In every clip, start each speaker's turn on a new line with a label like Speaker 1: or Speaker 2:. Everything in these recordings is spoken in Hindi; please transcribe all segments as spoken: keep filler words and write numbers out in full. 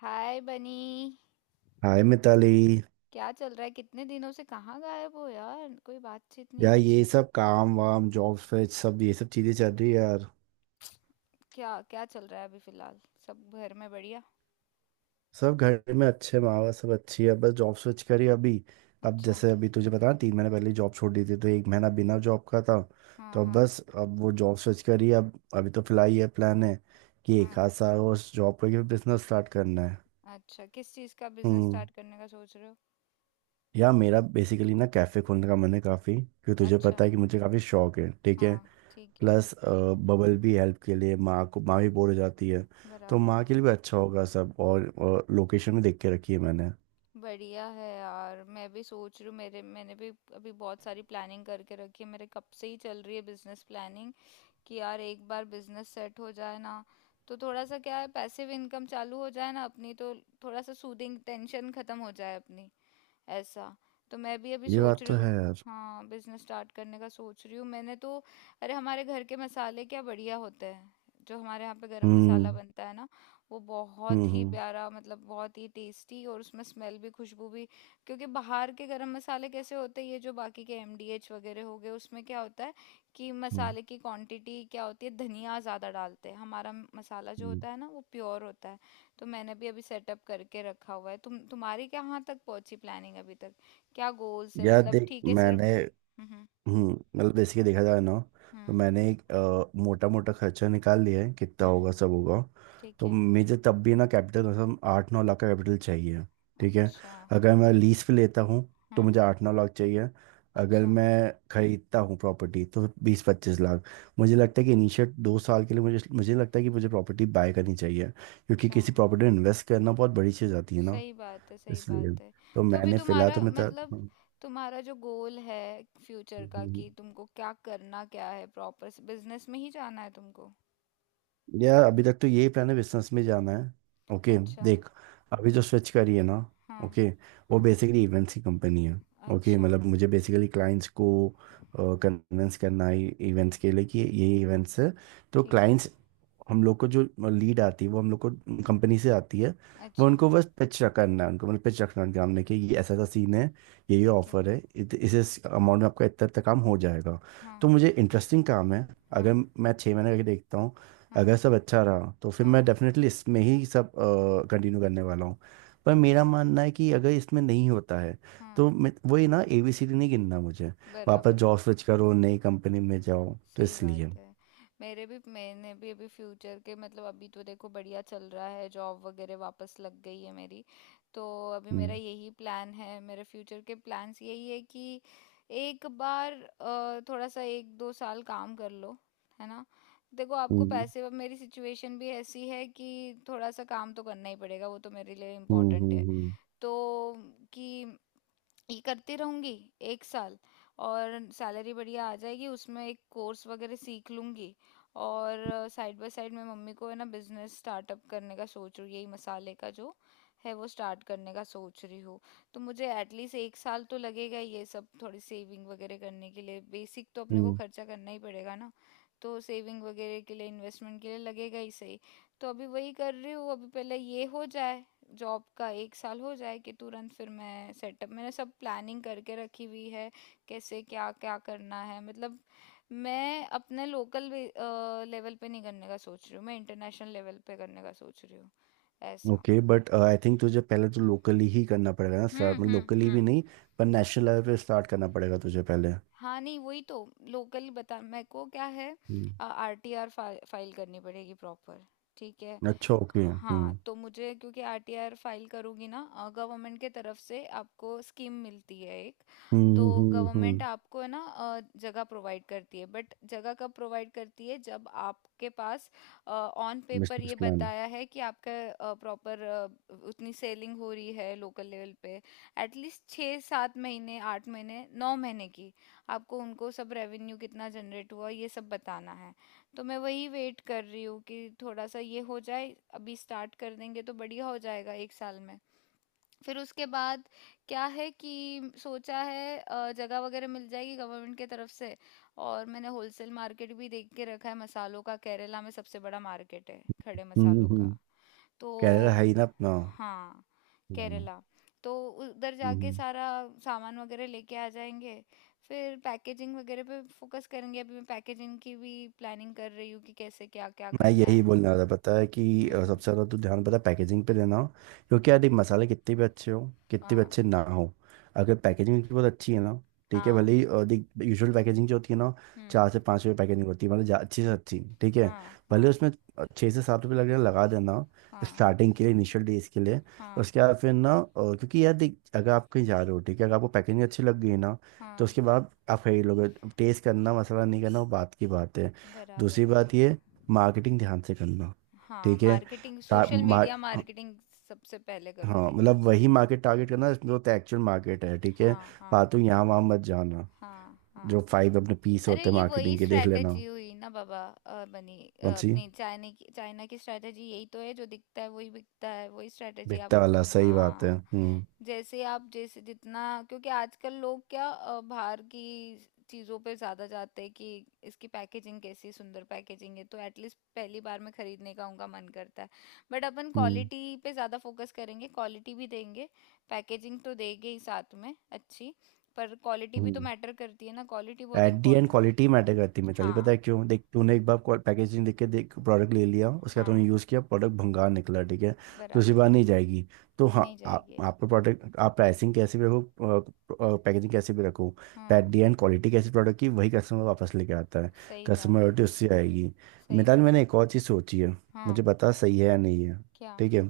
Speaker 1: हाय बनी।
Speaker 2: हाय मिताली।
Speaker 1: क्या चल रहा है? कितने दिनों से कहाँ गायब हो यार? कोई बातचीत नहीं,
Speaker 2: यार
Speaker 1: कुछ
Speaker 2: ये
Speaker 1: नहीं।
Speaker 2: सब काम वाम जॉब स्विच सब ये सब चीज़ें चल रही है यार।
Speaker 1: क्या क्या चल रहा है अभी फिलहाल? सब घर में बढ़िया?
Speaker 2: सब घर में अच्छे माँ बाप सब अच्छी है, बस जॉब स्विच करी अभी। अब
Speaker 1: अच्छा।
Speaker 2: जैसे अभी तुझे पता ना, तीन महीने पहले जॉब छोड़ दी थी तो एक महीना बिना जॉब का था।
Speaker 1: हाँ,
Speaker 2: तो अब
Speaker 1: हाँ,
Speaker 2: बस अब वो जॉब स्विच करी अब। अभी तो फिलहाल ये प्लान है कि एक
Speaker 1: हाँ।
Speaker 2: आध साल और जॉब करके बिजनेस स्टार्ट करना है।
Speaker 1: अच्छा, किस चीज़ का बिजनेस
Speaker 2: हम्म।
Speaker 1: स्टार्ट करने का सोच रहे हो?
Speaker 2: यार मेरा बेसिकली ना कैफ़े खोलने का मन है काफ़ी, क्योंकि तुझे
Speaker 1: अच्छा।
Speaker 2: पता है कि मुझे काफ़ी शौक है, ठीक है।
Speaker 1: हाँ। ठीक है।
Speaker 2: प्लस अ, बबल भी हेल्प के लिए, माँ को माँ भी बोर हो जाती है। तो
Speaker 1: बराबर
Speaker 2: माँ
Speaker 1: है।
Speaker 2: के लिए भी अच्छा होगा सब, और, और लोकेशन भी देख के रखी है मैंने।
Speaker 1: बढ़िया है यार। मैं भी सोच रही हूँ। मेरे मैंने भी अभी बहुत सारी प्लानिंग करके रखी है। मेरे कब से ही चल रही है बिजनेस प्लानिंग कि यार एक बार बिजनेस सेट हो जाए ना, तो थोड़ा सा क्या है, पैसिव इनकम चालू हो जाए ना अपनी तो। थोड़ा सा सूदिंग, टेंशन खत्म हो जाए अपनी, ऐसा। तो मैं भी अभी
Speaker 2: ये
Speaker 1: सोच
Speaker 2: बात
Speaker 1: रही
Speaker 2: तो
Speaker 1: हूँ।
Speaker 2: है यार।
Speaker 1: हाँ, बिजनेस स्टार्ट करने का सोच रही हूँ मैंने तो। अरे हमारे घर के मसाले क्या बढ़िया होते हैं! जो हमारे यहाँ पे गरम मसाला
Speaker 2: हम्म,
Speaker 1: बनता है ना, वो
Speaker 2: हम्म,
Speaker 1: बहुत ही
Speaker 2: हम्म,
Speaker 1: प्यारा, मतलब बहुत ही टेस्टी, और उसमें स्मेल भी, खुशबू भी। क्योंकि बाहर के गरम मसाले कैसे होते हैं, ये जो बाकी के एम डी एच वगैरह हो गए, उसमें क्या होता है कि
Speaker 2: हम्म,
Speaker 1: मसाले की क्वांटिटी क्या होती है, धनिया ज़्यादा डालते हैं। हमारा मसाला जो
Speaker 2: हम्म।
Speaker 1: होता है ना, वो प्योर होता है। तो मैंने भी अभी सेटअप करके रखा हुआ है। तुम तुम्हारी कहाँ तक पहुंची प्लानिंग अभी तक, क्या गोल्स है
Speaker 2: यार
Speaker 1: मतलब?
Speaker 2: देख
Speaker 1: ठीक है। सिर्फ
Speaker 2: मैंने,
Speaker 1: हम्म हम्म,
Speaker 2: हम्म मतलब बेसिकली देखा जाए ना, तो
Speaker 1: हम्म
Speaker 2: मैंने एक मोटा मोटा खर्चा निकाल लिया है, कितना
Speaker 1: हम्म,
Speaker 2: होगा सब होगा।
Speaker 1: ठीक
Speaker 2: तो
Speaker 1: है।
Speaker 2: मुझे तब भी ना कैपिटल, मतलब आठ नौ लाख का कैपिटल चाहिए, ठीक है।
Speaker 1: अच्छा।
Speaker 2: अगर मैं लीज पे लेता हूँ तो
Speaker 1: हम्म।
Speaker 2: मुझे आठ नौ लाख चाहिए। अगर
Speaker 1: अच्छा।
Speaker 2: मैं खरीदता हूँ प्रॉपर्टी तो बीस पच्चीस लाख। मुझे लगता है कि इनिशियल दो साल के लिए मुझे मुझे लगता है कि मुझे प्रॉपर्टी बाय करनी चाहिए, क्योंकि
Speaker 1: अच्छा,
Speaker 2: किसी प्रॉपर्टी में इन्वेस्ट करना बहुत बड़ी चीज़ आती है ना।
Speaker 1: सही बात है, सही
Speaker 2: इसलिए
Speaker 1: बात है।
Speaker 2: तो
Speaker 1: तो अभी
Speaker 2: मैंने फिलहाल,
Speaker 1: तुम्हारा
Speaker 2: तो मैं
Speaker 1: मतलब, तुम्हारा जो गोल है फ्यूचर का,
Speaker 2: तर...
Speaker 1: कि तुमको क्या करना क्या है, प्रॉपर बिजनेस में ही जाना है तुमको?
Speaker 2: यार अभी तक तो यही प्लान है, बिजनेस में जाना है। ओके।
Speaker 1: अच्छा।
Speaker 2: देख अभी जो स्विच करी है ना,
Speaker 1: हाँ,
Speaker 2: ओके, वो
Speaker 1: हाँ।
Speaker 2: बेसिकली इवेंट्स की कंपनी है। ओके,
Speaker 1: अच्छा।
Speaker 2: मतलब मुझे बेसिकली क्लाइंट्स को कन्विंस करना है इवेंट्स के लिए, कि ये इवेंट्स है तो
Speaker 1: ठीक है।
Speaker 2: क्लाइंट्स, हम लोग को जो लीड आती है वो हम लोग को कंपनी से आती है। वो
Speaker 1: अच्छा।
Speaker 2: उनको बस पिच करना है उनको, मतलब पिच रखना है उनके सामने कि ये ऐसा ऐसा सीन है, ये ये
Speaker 1: ठीक है।
Speaker 2: ऑफर है, इत, इस अमाउंट में आपका इतना तक काम हो जाएगा। तो
Speaker 1: हाँ।
Speaker 2: मुझे इंटरेस्टिंग काम है। अगर
Speaker 1: हाँ।
Speaker 2: मैं छः महीने करके देखता हूँ, अगर
Speaker 1: हाँ।
Speaker 2: सब अच्छा रहा तो फिर मैं
Speaker 1: हाँ।
Speaker 2: डेफिनेटली इसमें ही सब कंटिन्यू करने वाला हूँ। पर मेरा
Speaker 1: अच्छा।
Speaker 2: मानना है कि अगर इसमें नहीं होता है
Speaker 1: हाँ,
Speaker 2: तो मैं- वही ना, एबीसीडी नहीं गिनना मुझे, वापस
Speaker 1: बराबर है।
Speaker 2: जॉब स्विच करो, नई कंपनी में जाओ, तो
Speaker 1: सही
Speaker 2: इसलिए।
Speaker 1: बात है। मेरे भी मैंने भी अभी फ्यूचर के मतलब, अभी तो देखो बढ़िया चल रहा है, जॉब वगैरह वापस लग गई है मेरी। तो अभी
Speaker 2: हम्म,
Speaker 1: मेरा यही प्लान है, मेरे फ्यूचर के प्लान्स यही है कि एक बार अ, थोड़ा सा एक दो साल काम कर लो, है ना। देखो आपको
Speaker 2: हम्म,
Speaker 1: पैसे, अब मेरी सिचुएशन भी ऐसी है कि थोड़ा सा काम तो करना ही पड़ेगा, वो तो मेरे लिए
Speaker 2: हम्म,
Speaker 1: इम्पोर्टेंट है।
Speaker 2: हम्म,
Speaker 1: तो कि ये करती रहूँगी एक साल, और सैलरी बढ़िया आ जाएगी उसमें, एक कोर्स वगैरह सीख लूँगी। और साइड बाय साइड मैं मम्मी को, है ना, बिजनेस स्टार्टअप करने का सोच रही हूँ। यही मसाले का जो है वो स्टार्ट करने का सोच रही हूँ। तो मुझे एटलीस्ट एक साल तो लगेगा ये सब, थोड़ी सेविंग वगैरह करने के लिए। बेसिक तो अपने को
Speaker 2: हम्म।
Speaker 1: खर्चा करना ही पड़ेगा ना, तो सेविंग वगैरह के लिए, इन्वेस्टमेंट के लिए लगेगा ही सही। तो अभी वही कर रही हूँ। अभी पहले ये हो जाए, जॉब का एक साल हो जाए, कि तुरंत फिर मैं सेटअप, मैंने सब प्लानिंग करके रखी हुई है, कैसे क्या क्या करना है मतलब। मैं अपने लोकल लेवल पे नहीं करने का सोच रही हूँ, मैं इंटरनेशनल लेवल पे करने का सोच रही हूँ, ऐसा।
Speaker 2: ओके, बट आई थिंक तुझे पहले तो लोकली ही करना पड़ेगा ना,
Speaker 1: हम्म
Speaker 2: स्टार्ट में,
Speaker 1: हम्म
Speaker 2: लोकली भी
Speaker 1: हम्म।
Speaker 2: नहीं पर नेशनल लेवल पे स्टार्ट करना पड़ेगा तुझे पहले।
Speaker 1: हाँ, नहीं, वही तो। लोकल बता, मेरे को क्या है।
Speaker 2: हम्म।
Speaker 1: आर टी आर फाइल करनी पड़ेगी प्रॉपर, ठीक है।
Speaker 2: अच्छा, ओके।
Speaker 1: हाँ,
Speaker 2: हम्म,
Speaker 1: तो मुझे, क्योंकि आर टी आर फाइल करूँगी ना, गवर्नमेंट के तरफ से आपको स्कीम मिलती है एक। तो
Speaker 2: हम्म, हम्म, हम्म।
Speaker 1: गवर्नमेंट आपको, है ना, अ, जगह प्रोवाइड करती है। बट जगह कब प्रोवाइड करती है, जब आपके पास ऑन पेपर ये
Speaker 2: बिजनेस प्लान।
Speaker 1: बताया है कि आपका प्रॉपर उतनी सेलिंग हो रही है लोकल लेवल पे, एटलीस्ट छः सात महीने, आठ महीने, नौ महीने की। आपको उनको सब रेवेन्यू कितना जनरेट हुआ, ये सब बताना है। तो मैं वही वेट कर रही हूँ कि थोड़ा सा ये हो जाए, अभी स्टार्ट कर देंगे तो बढ़िया हो जाएगा, एक साल में। फिर उसके बाद क्या है कि सोचा है अ, जगह वगैरह मिल जाएगी गवर्नमेंट के तरफ से। और मैंने होलसेल मार्केट भी देख के रखा है मसालों का। केरला में सबसे बड़ा मार्केट है खड़े
Speaker 2: हम्म,
Speaker 1: मसालों का।
Speaker 2: हम्म।
Speaker 1: तो
Speaker 2: कैरियर है ही ना अपना।
Speaker 1: हाँ।
Speaker 2: Yeah.
Speaker 1: केरला, तो उधर जाके
Speaker 2: Hmm.
Speaker 1: सारा सामान वगैरह लेके आ जाएंगे। फिर पैकेजिंग वगैरह पे फोकस करेंगे। अभी मैं पैकेजिंग की भी प्लानिंग कर रही हूँ कि कैसे क्या क्या
Speaker 2: मैं
Speaker 1: करना
Speaker 2: यही
Speaker 1: है।
Speaker 2: बोलने वाला था, पता है कि अ,
Speaker 1: हम्म।
Speaker 2: सबसे ज़्यादा तो ध्यान पता है पैकेजिंग पे देना हो, क्योंकि यार देख मसाले कितने भी अच्छे हो, कितने भी
Speaker 1: हाँ,
Speaker 2: अच्छे ना हो, अगर पैकेजिंग उनकी बहुत अच्छी है ना, ठीक है। भले
Speaker 1: हाँ।
Speaker 2: ही अ, देख, यूजुअल पैकेजिंग जो होती है ना,
Speaker 1: हम्म।
Speaker 2: चार से पाँच रुपये पैकेजिंग होती है, मतलब जा- अच्छी से अच्छी, ठीक है।
Speaker 1: हाँ,
Speaker 2: भले
Speaker 1: हाँ,
Speaker 2: उसमें अ, छः से सात रुपये लगे लगा देना,
Speaker 1: हाँ,
Speaker 2: स्टार्टिंग के लिए, इनिशियल डेज के लिए।
Speaker 1: हाँ,
Speaker 2: उसके बाद फिर ना, अ, क्योंकि यार देख अगर आप कहीं जा रहे हो, ठीक है, अगर आपको पैकेजिंग अच्छी लग गई ना, तो
Speaker 1: हाँ,
Speaker 2: उसके बाद आप खरीद लोगे। टेस्ट करना, मसाला नहीं करना, वो बात की बात है।
Speaker 1: बराबर
Speaker 2: दूसरी
Speaker 1: है।
Speaker 2: बात ये, मार्केटिंग ध्यान से करना,
Speaker 1: हाँ
Speaker 2: ठीक है।
Speaker 1: मार्केटिंग,
Speaker 2: ता,
Speaker 1: सोशल
Speaker 2: मा,
Speaker 1: मीडिया मार्केटिंग सबसे पहले
Speaker 2: हाँ,
Speaker 1: करूँगी।
Speaker 2: मतलब वही मार्केट टारगेट करना जो तो एक्चुअल मार्केट है, ठीक है।
Speaker 1: हाँ, हाँ,
Speaker 2: फालतू यहाँ वहाँ मत जाना।
Speaker 1: हाँ,
Speaker 2: जो
Speaker 1: हाँ।
Speaker 2: फाइव अपने पीस
Speaker 1: अरे
Speaker 2: होते हैं
Speaker 1: ये वही
Speaker 2: मार्केटिंग के, देख लेना।
Speaker 1: स्ट्रैटेजी हुई ना बाबा, अ, बनी, अ,
Speaker 2: कौन सी?
Speaker 1: अपनी चाइना की, चाइना की स्ट्रैटेजी यही तो है, जो दिखता है वही बिकता है, वही स्ट्रैटेजी आप।
Speaker 2: बिकता वाला, सही बात
Speaker 1: हाँ,
Speaker 2: है। हम्म,
Speaker 1: जैसे आप, जैसे जितना, क्योंकि आजकल लोग क्या, अ, बाहर की चीज़ों पे ज़्यादा जाते हैं कि इसकी पैकेजिंग कैसी, सुंदर पैकेजिंग है तो एटलीस्ट पहली बार में खरीदने का उनका मन करता है। बट अपन
Speaker 2: हम्म,
Speaker 1: क्वालिटी पे ज़्यादा फोकस करेंगे, क्वालिटी भी देंगे, पैकेजिंग तो देंगे ही साथ में अच्छी, पर क्वालिटी भी तो
Speaker 2: हम्म।
Speaker 1: मैटर करती है ना, क्वालिटी बहुत
Speaker 2: एट दी एंड
Speaker 1: इम्पोर्टेंट है।
Speaker 2: क्वालिटी मैटर करती है मिताली, पता
Speaker 1: हाँ,
Speaker 2: है क्यों? देख, तूने एक बार पैकेजिंग देख के देख प्रोडक्ट ले लिया, उसके बाद तूने
Speaker 1: हाँ,
Speaker 2: यूज़ किया, प्रोडक्ट भंगार निकला, ठीक है, दूसरी
Speaker 1: बराबर
Speaker 2: बार
Speaker 1: है।
Speaker 2: नहीं जाएगी। तो हाँ,
Speaker 1: नहीं
Speaker 2: आप
Speaker 1: जाएगी।
Speaker 2: आपका प्रोडक्ट, आप प्राइसिंग कैसे भी रखो, पैकेजिंग कैसे भी रखो, एट
Speaker 1: हाँ,
Speaker 2: दी एंड क्वालिटी कैसी प्रोडक्ट की, वही कस्टमर वापस लेके आता है।
Speaker 1: सही बात है,
Speaker 2: कस्टमर उससे आएगी।
Speaker 1: सही
Speaker 2: मिताली
Speaker 1: बात
Speaker 2: मैंने
Speaker 1: है।
Speaker 2: एक और चीज़ सोची है,
Speaker 1: हाँ।
Speaker 2: मुझे पता सही है या नहीं है,
Speaker 1: क्या?
Speaker 2: ठीक है।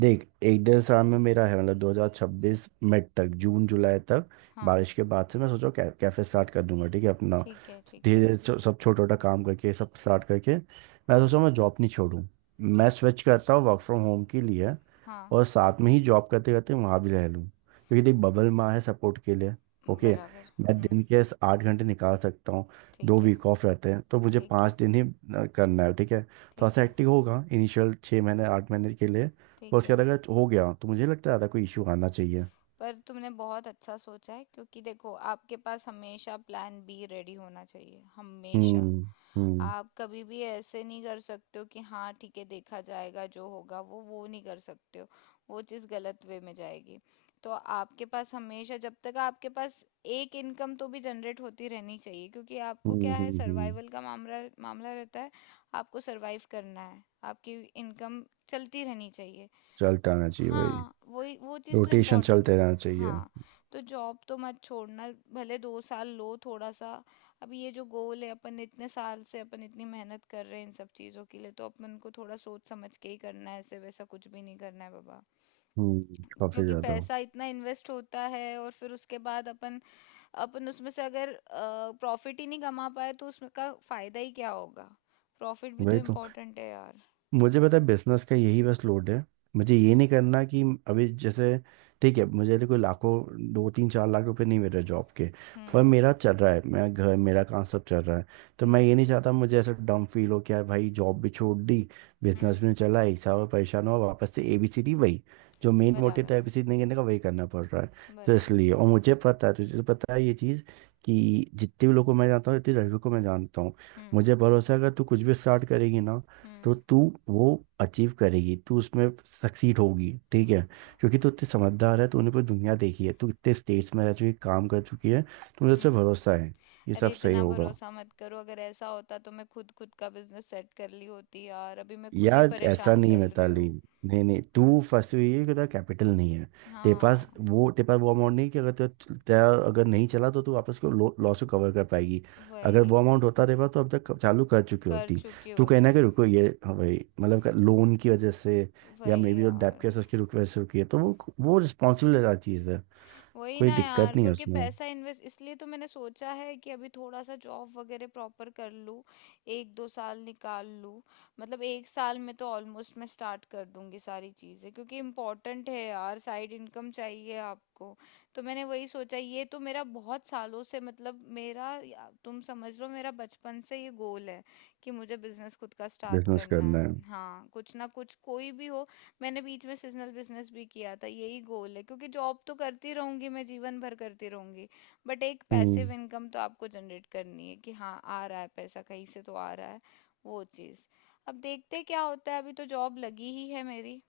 Speaker 2: देख, एक डेढ़ साल में मेरा है, मतलब दो हज़ार छब्बीस मिड तक, जून जुलाई तक,
Speaker 1: हाँ।
Speaker 2: बारिश के बाद से मैं सोचा कै, कैफे स्टार्ट कर दूंगा, ठीक है, अपना।
Speaker 1: ठीक है, ठीक
Speaker 2: धीरे
Speaker 1: है।
Speaker 2: धीरे सब सब छोटा छोटा काम करके सब स्टार्ट करके, मैं
Speaker 1: हाँ।
Speaker 2: सोचा मैं जॉब नहीं छोड़ूं, मैं स्विच करता हूँ वर्क फ्रॉम होम के लिए,
Speaker 1: हाँ,
Speaker 2: और साथ में ही जॉब करते करते वहाँ भी रह लूँ, क्योंकि देख बबल माँ है सपोर्ट के लिए। ओके।
Speaker 1: बराबर।
Speaker 2: मैं
Speaker 1: हम्म,
Speaker 2: दिन के इस आठ घंटे निकाल सकता हूँ, दो
Speaker 1: ठीक है,
Speaker 2: वीक ऑफ रहते हैं तो मुझे
Speaker 1: ठीक
Speaker 2: पाँच
Speaker 1: है,
Speaker 2: दिन ही अ, करना है, ठीक है, थोड़ा
Speaker 1: ठीक
Speaker 2: सा
Speaker 1: है,
Speaker 2: एक्टिव होगा इनिशियल छः महीने आठ महीने के लिए। और
Speaker 1: ठीक
Speaker 2: उसके
Speaker 1: है।
Speaker 2: बाद अगर हो गया तो मुझे लगता है ज़्यादा कोई इशू आना चाहिए।
Speaker 1: पर तुमने बहुत अच्छा सोचा है, क्योंकि देखो आपके पास हमेशा प्लान बी रेडी होना चाहिए हमेशा।
Speaker 2: हम्म, हम्म।
Speaker 1: आप कभी भी ऐसे नहीं कर सकते हो कि हाँ ठीक है देखा जाएगा, जो होगा वो वो नहीं कर सकते हो, वो चीज़ गलत वे में जाएगी। तो आपके पास हमेशा, जब तक आपके पास एक इनकम तो भी जनरेट होती रहनी चाहिए, क्योंकि आपको
Speaker 2: हम्म,
Speaker 1: क्या है,
Speaker 2: हम्म, हम्म।
Speaker 1: सर्वाइवल का मामला मामला रहता है। आपको सरवाइव करना है, आपकी इनकम चलती रहनी चाहिए।
Speaker 2: चलता रहना चाहिए भाई।
Speaker 1: हाँ, वही, वो चीज़ तो
Speaker 2: रोटेशन
Speaker 1: इम्पोर्टेंट है।
Speaker 2: चलते रहना चाहिए।
Speaker 1: हाँ। तो जॉब तो मत छोड़ना, भले दो साल लो थोड़ा सा। अब ये जो गोल है, अपन इतने साल से अपन इतनी मेहनत कर रहे हैं इन सब चीज़ों के लिए, तो अपन को थोड़ा सोच समझ के ही करना है, ऐसे वैसा कुछ भी नहीं करना है बाबा।
Speaker 2: हम्म, काफी
Speaker 1: क्योंकि
Speaker 2: ज्यादा।
Speaker 1: पैसा इतना इन्वेस्ट होता है, और फिर उसके बाद अपन, अपन उसमें से अगर प्रॉफिट ही नहीं कमा पाए तो उसमें का फायदा ही क्या होगा? प्रॉफिट भी तो
Speaker 2: वही तो,
Speaker 1: इम्पोर्टेंट है यार।
Speaker 2: मुझे पता है, बिजनेस का यही बस लोड है। मुझे ये
Speaker 1: हम्म,
Speaker 2: नहीं करना कि अभी जैसे, ठीक है, मुझे अभी कोई लाखों दो तीन चार लाख रुपए नहीं मिल रहे जॉब के,
Speaker 1: हम्म,
Speaker 2: पर मेरा चल रहा है, मेरा घर मेरा काम सब चल रहा है। तो मैं
Speaker 1: हम्म,
Speaker 2: ये नहीं चाहता मुझे ऐसा डम फील हो क्या भाई, जॉब भी छोड़ दी,
Speaker 1: हम्म,
Speaker 2: बिजनेस भी नहीं चला, एक साल और परेशान हुआ, वापस से एबीसीडी, वही जो मेन मोटिव
Speaker 1: बराबर
Speaker 2: था
Speaker 1: है,
Speaker 2: एबीसीडी नहीं करने का, वही करना पड़ रहा है। तो
Speaker 1: बराबर।
Speaker 2: इसलिए, और मुझे पता है, तुझे तो पता है ये चीज़, कि जितने भी लोगों को मैं जानता हूँ, इतने लड़कों को मैं जानता हूँ,
Speaker 1: हुँ,
Speaker 2: मुझे भरोसा है अगर तू कुछ भी स्टार्ट करेगी ना, तो
Speaker 1: हुँ,
Speaker 2: तू वो अचीव करेगी, तू उसमें सक्सीड होगी, ठीक है। क्योंकि तू इतनी समझदार है, तूने पूरी दुनिया देखी है, तू इतने स्टेट्स में रह चुकी, काम कर चुकी है, तो मुझे उससे
Speaker 1: हुँ।
Speaker 2: भरोसा है ये
Speaker 1: अरे
Speaker 2: सब सही
Speaker 1: इतना
Speaker 2: होगा।
Speaker 1: भरोसा मत करो। अगर ऐसा होता तो मैं खुद खुद का बिजनेस सेट कर ली होती यार। अभी मैं खुद ही
Speaker 2: यार ऐसा
Speaker 1: परेशान
Speaker 2: नहीं है
Speaker 1: चल रही
Speaker 2: मिताली।
Speaker 1: हूँ।
Speaker 2: नहीं नहीं, तू फंसी हुई है कि तेरा कैपिटल नहीं है, तेरे पास
Speaker 1: हाँ,
Speaker 2: वो तेरे पास वो अमाउंट नहीं, कि अगर तेरा तेरा अगर नहीं चला तो तू वापस को, लॉस को कवर कर पाएगी। अगर वो
Speaker 1: वही,
Speaker 2: अमाउंट होता तेरे पास तो अब तक चालू कर चुकी
Speaker 1: कर
Speaker 2: होती।
Speaker 1: चुकी
Speaker 2: तू कहना
Speaker 1: होती,
Speaker 2: कि रुको ये, हाँ भाई, मतलब लोन की वजह से, या
Speaker 1: वही
Speaker 2: मे बी जो डेब्ट
Speaker 1: यार,
Speaker 2: केस, उसकी रुक- वजह से रुकी है, तो वो वो रिस्पॉन्सिबल चीज़ है,
Speaker 1: वही
Speaker 2: कोई
Speaker 1: ना
Speaker 2: दिक्कत
Speaker 1: यार,
Speaker 2: नहीं है
Speaker 1: क्योंकि
Speaker 2: उसमें।
Speaker 1: पैसा इन्वेस्ट, इसलिए तो मैंने सोचा है कि अभी थोड़ा सा जॉब वगैरह प्रॉपर कर लूँ, एक दो साल निकाल लूँ। मतलब एक साल में तो ऑलमोस्ट मैं स्टार्ट कर दूंगी सारी चीज़ें, क्योंकि इम्पोर्टेंट है यार, साइड इनकम चाहिए आपको। तो मैंने वही सोचा, ये तो मेरा बहुत सालों से, मतलब मेरा, या- तुम समझ लो मेरा बचपन से ये गोल है कि मुझे बिजनेस खुद का स्टार्ट
Speaker 2: बिजनेस
Speaker 1: करना
Speaker 2: करना है।
Speaker 1: है, हाँ, कुछ ना कुछ, कोई भी हो। मैंने बीच में सीजनल बिजनेस भी किया था, यही गोल है, क्योंकि जॉब तो करती रहूंगी, मैं जीवन भर करती रहूंगी। बट एक पैसिव
Speaker 2: हम्म।
Speaker 1: इनकम तो आपको जनरेट करनी है, कि हाँ आ रहा है पैसा कहीं से तो आ रहा है। वो चीज़। अब देखते हैं क्या होता है, अभी तो जॉब लगी ही है मेरी,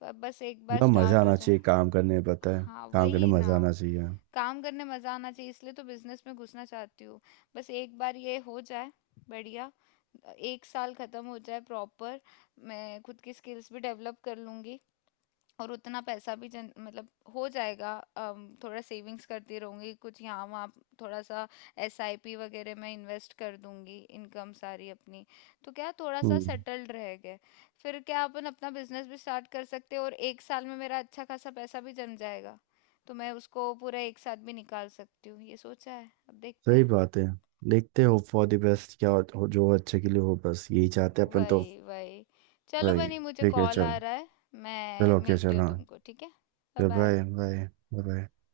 Speaker 1: पर बस एक बार
Speaker 2: यार मज़ा
Speaker 1: स्टार्ट हो
Speaker 2: आना
Speaker 1: जाए।
Speaker 2: चाहिए काम करने में, पता है,
Speaker 1: हाँ,
Speaker 2: काम करने
Speaker 1: वही
Speaker 2: में
Speaker 1: ना,
Speaker 2: मज़ा आना चाहिए।
Speaker 1: काम करने मजा आना चाहिए, इसलिए तो बिजनेस में घुसना चाहती हूँ। बस एक बार ये हो जाए, बढ़िया, एक साल खत्म हो जाए प्रॉपर। मैं खुद की स्किल्स भी डेवलप कर लूंगी, और उतना पैसा भी जन मतलब हो जाएगा। अम, थोड़ा सेविंग्स करती रहूंगी कुछ यहाँ वहाँ, थोड़ा सा एस आई पी वगैरह में इन्वेस्ट कर दूंगी इनकम सारी अपनी। तो क्या, थोड़ा सा
Speaker 2: हम्म,
Speaker 1: सेटल्ड रह गए, फिर क्या अपन अपना बिजनेस भी स्टार्ट कर सकते हैं, और एक साल में मेरा अच्छा खासा पैसा भी जम जाएगा, तो मैं उसको पूरा एक साथ भी निकाल सकती हूँ। ये सोचा है, अब देखते
Speaker 2: सही
Speaker 1: हैं।
Speaker 2: बात है। देखते हो, फॉर द बेस्ट क्या हो, जो अच्छे के लिए हो, बस यही चाहते हैं अपन तो।
Speaker 1: वही, वही। चलो
Speaker 2: भाई
Speaker 1: बनी, मुझे
Speaker 2: ठीक है,
Speaker 1: कॉल
Speaker 2: चल।
Speaker 1: आ रहा है, मैं
Speaker 2: चलो ओके,
Speaker 1: मिलती
Speaker 2: चल,
Speaker 1: हूँ
Speaker 2: हाँ।
Speaker 1: तुमको, ठीक है। बाय
Speaker 2: चल,
Speaker 1: बाय।
Speaker 2: Bye bye. बाय।